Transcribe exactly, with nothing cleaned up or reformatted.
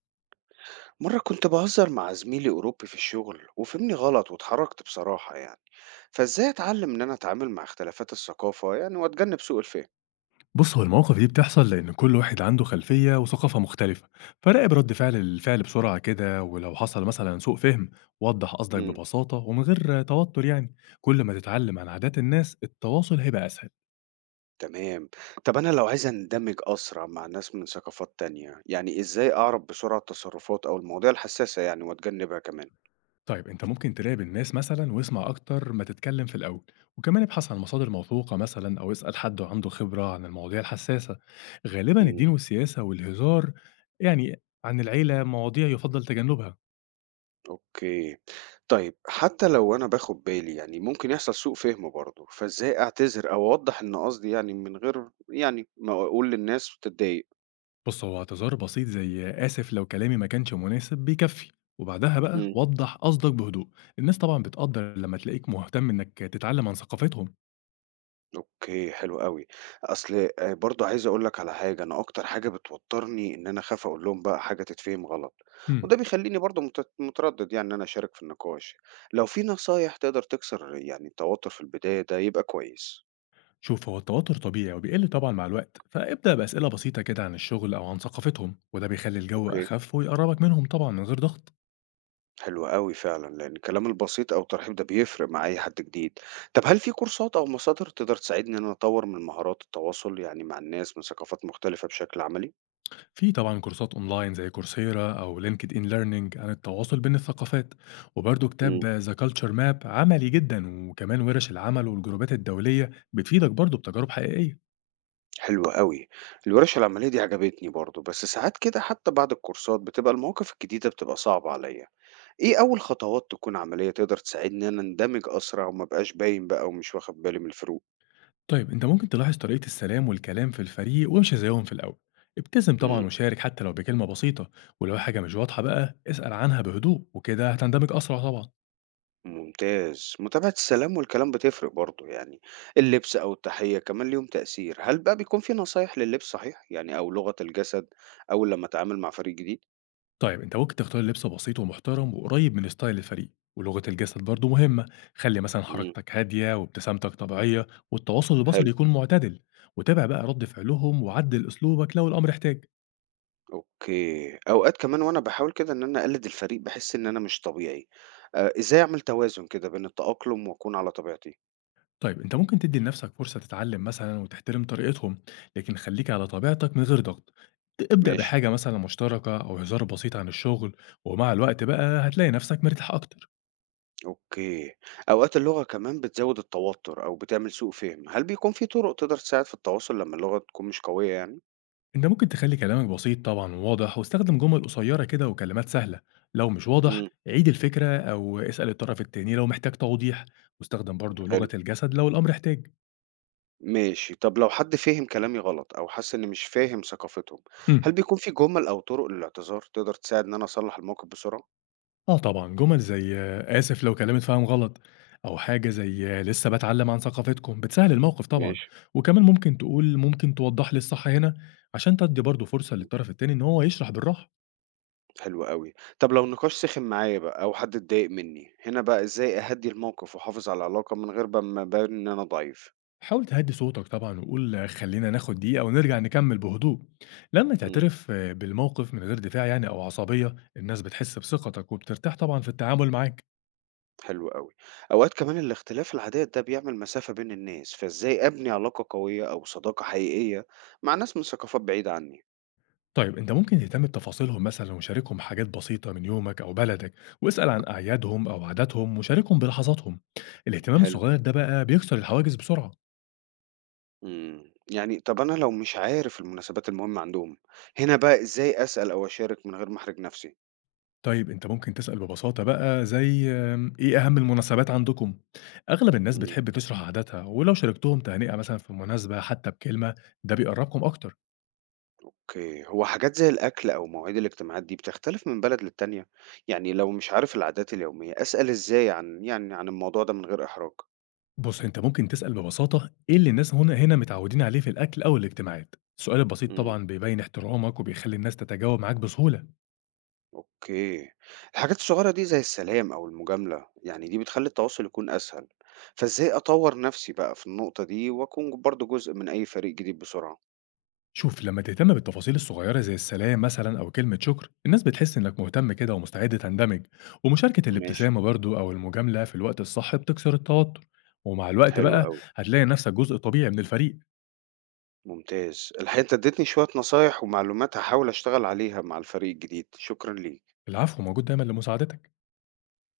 مرة كنت بهزر مع زميلي أوروبي في الشغل وفهمني غلط واتحركت، بصراحة يعني. فإزاي أتعلم إن أنا أتعامل مع اختلافات الثقافة يعني وأتجنب سوء الفهم؟ بُص، هو المواقف دي بتحصل لإن كل واحد عنده خلفية وثقافة مختلفة، فراقب رد فعل الفعل بسرعة كده، ولو حصل مثلًا سوء فهم وضّح قصدك مم. ببساطة ومن غير توتر يعني، كل ما تتعلم عن عادات الناس التواصل هيبقى أسهل. تمام. طب أنا لو عايز أندمج أسرع مع ناس من ثقافات تانية يعني إزاي أعرف بسرعة التصرفات أو المواضيع الحساسة يعني وأتجنبها كمان؟ طيب أنت ممكن تراقب الناس مثلًا واسمع أكتر ما تتكلم في الأول، وكمان ابحث عن مصادر موثوقة مثلًا أو اسأل حد عنده خبرة عن المواضيع الحساسة. غالبًا مم. الدين والسياسة والهزار يعني عن العيلة مواضيع يُفضّل تجنبها. أوكي. طيب حتى لو أنا باخد بالي يعني ممكن يحصل سوء فهم برضه، فإزاي أعتذر أو أوضح إن قصدي يعني من غير يعني ما أقول للناس تتضايق؟ بُص، هو اعتذار بسيط زي "آسف لو كلامي ما كانش مناسب" بيكفّي، وبعدها بقى وضّح قصدك بهدوء. الناس طبعًا بتقدّر لمّا تلاقيك مهتم إنك تتعلّم عن ثقافتهم. أوكي، حلو أوي. أصل آآ برضه عايز أقول لك على حاجة، أنا أكتر حاجة بتوتّرني إن أنا أخاف أقول لهم بقى حاجة تتفهم غلط، إمم، وده بيخلّيني برضه مت متردّد يعني إن أنا أشارك في النقاش. لو في نصايح تقدر تكسر يعني التوتّر في البداية ده يبقى كويس. شوف هو التوتر طبيعي وبيقل طبعًا مع الوقت، فابدأ بأسئلة بسيطة كده عن الشغل أو عن ثقافتهم، وده بيخلّي الجو أوكي، أخف ويقرّبك منهم طبعًا من غير ضغط. حلو أوي فعلًا، لإن الكلام البسيط أو الترحيب ده بيفرق مع أي حد جديد. طب هل في كورسات أو مصادر تقدر تساعدني إن أنا أطوّر من مهارات التواصل يعني مع الناس من ثقافات مختلفة بشكل عملي؟ في طبعًا كورسات أونلاين زي coursera أو linkedin learning عن التواصل بين الثقافات، وبرضه إمم. كتاب the culture map عملي جدًا، وكمان ورش العمل والجروبات الدولية بتفيدك برضه بتجارب حقيقية. حلو أوي. الورش العملية دي عجبتني برضه، بس ساعات كده حتى بعد الكورسات بتبقى المواقف الجديدة بتبقى صعبة عليّا. إيه أول خطوات تكون عملية تقدر تساعدني إن أنا أندمج أسرع وما أبقاش باين بقى ومش واخد بالي من الفروق؟ طيب انت ممكن تلاحظ طريقة السلام والكلام في الفريق وامشي زيهم في الأول، ابتسم إمم، طبعا وشارك حتى لو بكلمة بسيطة، ولو حاجة مش واضحة بقى اسأل عنها بهدوء وكده هتندمج أسرع طبعا. ممتاز. متابعة السلام والكلام بتفرق برضه يعني. اللبس أو التحية كمان ليهم تأثير. هل بقى بيكون في نصايح لللبس صحيح؟ يعني أو لغة الجسد أول لمّا أتعامل مع فريق جديد؟ طيب انت ممكن تختار لبس بسيط ومحترم وقريب من ستايل الفريق، ولغة الجسد برضو مهمة، خلي مثلا إمم، حركتك هادية وابتسامتك طبيعية والتواصل البصري حلو. يكون معتدل، وتابع بقى رد فعلهم وعدل أسلوبك لو الأمر احتاج. أوكي. أوقات كمان وأنا باحاول كده إن أنا أقلد الفريق باحس إن أنا مش طبيعي. آآ إزاي أعمل توازن كده بين التأقلم وأكون على طبيعتي؟ طيب أنت ممكن تدّي لنفسك فرصة تتعلم مثلًا وتحترم طريقتهم، لكن خلّيك على طبيعتك من غير ضغط. ت ابدأ ماشي، بحاجة مثلًا مشتركة أو هزار بسيط عن الشغل، ومع الوقت بقى هتلاقي نفسك مرتاح أكتر. أوكي. أوقات اللغة كمان بتزوّد التوتر أو بتعمل سوء فهم، هل بيكون في طرق تقدر تساعد في التواصل لمّا اللغة تكون مش قوية يعني؟ أنت ممكن تخلّي كلامك بسيط طبعًا وواضح، واستخدم جمل قصيرة كده وكلمات سهلة. لو مش واضح، إمم، عيد الفكرة أو اسأل الطرف التاني لو محتاج توضيح، واستخدم برضه حلو، لغة الجسد لو الأمر احتاج. ماشي. طب لو حد فِهم كلامي غلط أو حس إني مش فاهم ثقافتهم، هل إمم. بيكون في جُمل أو طرق للاعتذار تقدر تساعد إن أنا أصلّح الموقف بسرعة؟ آه طبعًا، جُمل زي "آسف لو كلامي اتفهم غلط" أو حاجة زي "لسه باتعلم عن ثقافتكم" بتسهِّل الموقف طبعًا، ماشي. وكمان ممكن تقول "ممكن توضّح لي الصح هنا؟" عشان تدّي برضه فرصة للطرف التاني إن هو يشرح بالراحة. حلو أوي. طب لو النقاش سِخِن معايا بقى أو حد اتضايق منّي، هنا بقى إزاي أهدّي الموقف وأحافظ على العلاقة من غير بقى ما أبان إن أنا ضعيف؟ حاول تهدّي صوتك طبعًا وقُل "خلّينا ناخد دقيقة ونرجع نكمّل بهدوء." لمّا إمم، تعترف بالموقف من غير دفاع يعني أو عصبية، الناس بتحس بثقتك وبترتاح طبعًا في التعامل معاك. حلو أوي. أوقات كمان الاختلاف العادات ده بيعمل مسافة بين الناس، فإزاي أبني علاقة قوية أو صداقة حقيقية مع ناس من ثقافات بعيدة عنّي؟ طيب أنت ممكن تهتم بتفاصيلهم مثلًا وشاركهم حاجات بسيطة من يومك أو بلدك، واسأل عن أعيادهم أو عاداتهم وشاركهم بلحظاتهم، الاهتمام حلو، الصغير ده بقى بيكسر الحواجز بسرعة. إمم. يعني طب أنا لو مش عارف المناسبات المهمة عندهم، هنا بقى إزاي أسأل أو أشارك من غير ما أحرج نَفْسي؟ طيب أنت ممكن تسأل ببساطة بقى زي آمم، إيه أهم المناسبات عندكم؟ أغلب الناس إمم. بتحب تشرح عاداتها، ولو شاركتهم تهنئة مثلًا في مناسبة حتى بكلمة ده بيقربكم أكتر. اوكي. هو حاجات زي الأكل أو مواعيد الاجتماعات دي بتختلف من بلد للتانية، يعني لو مش عارف العادات اليومية أسأل إزاي عن يعني عن الموضوع ده من غير إحراج؟ بُص أنت ممكن تسأل ببساطة إيه اللي الناس هنا هنا متعودين عليه في الأكل أو الاجتماعات، السؤال البسيط امم. طبعًا بيبين احترامك وبيخلي الناس تتجاوب معاك بسهولة. اوكي. الحاجات الصغيرة دي زي السلام أو المجاملة يعني دي بتخلي التواصل يكون أسهل، فإزاي أطور نفسي بقى في النقطة دي وأكون برضو جزء من أي فريق جديد بسرعة؟ شوف لما تهتم بالتفاصيل الصغيرة زي السلام مثلا أو كلمة شكر الناس بتحس إنك مهتم كده ومستعد تندمج، ومشاركة ماشي. الابتسامة برضو أو المجاملة في الوقت الصح بتكسر التوتر، ومع الوقت حلو بقى أوي. هتلاقي نفسك جزء طبيعي من الفريق. ممتاز. الحقيقة أنت اديتني شوية نصايح ومعلومات هحاول أشتغل عليها مع الفريق الجديد. شكرا ليك. العفو موجود دايما لمساعدتك.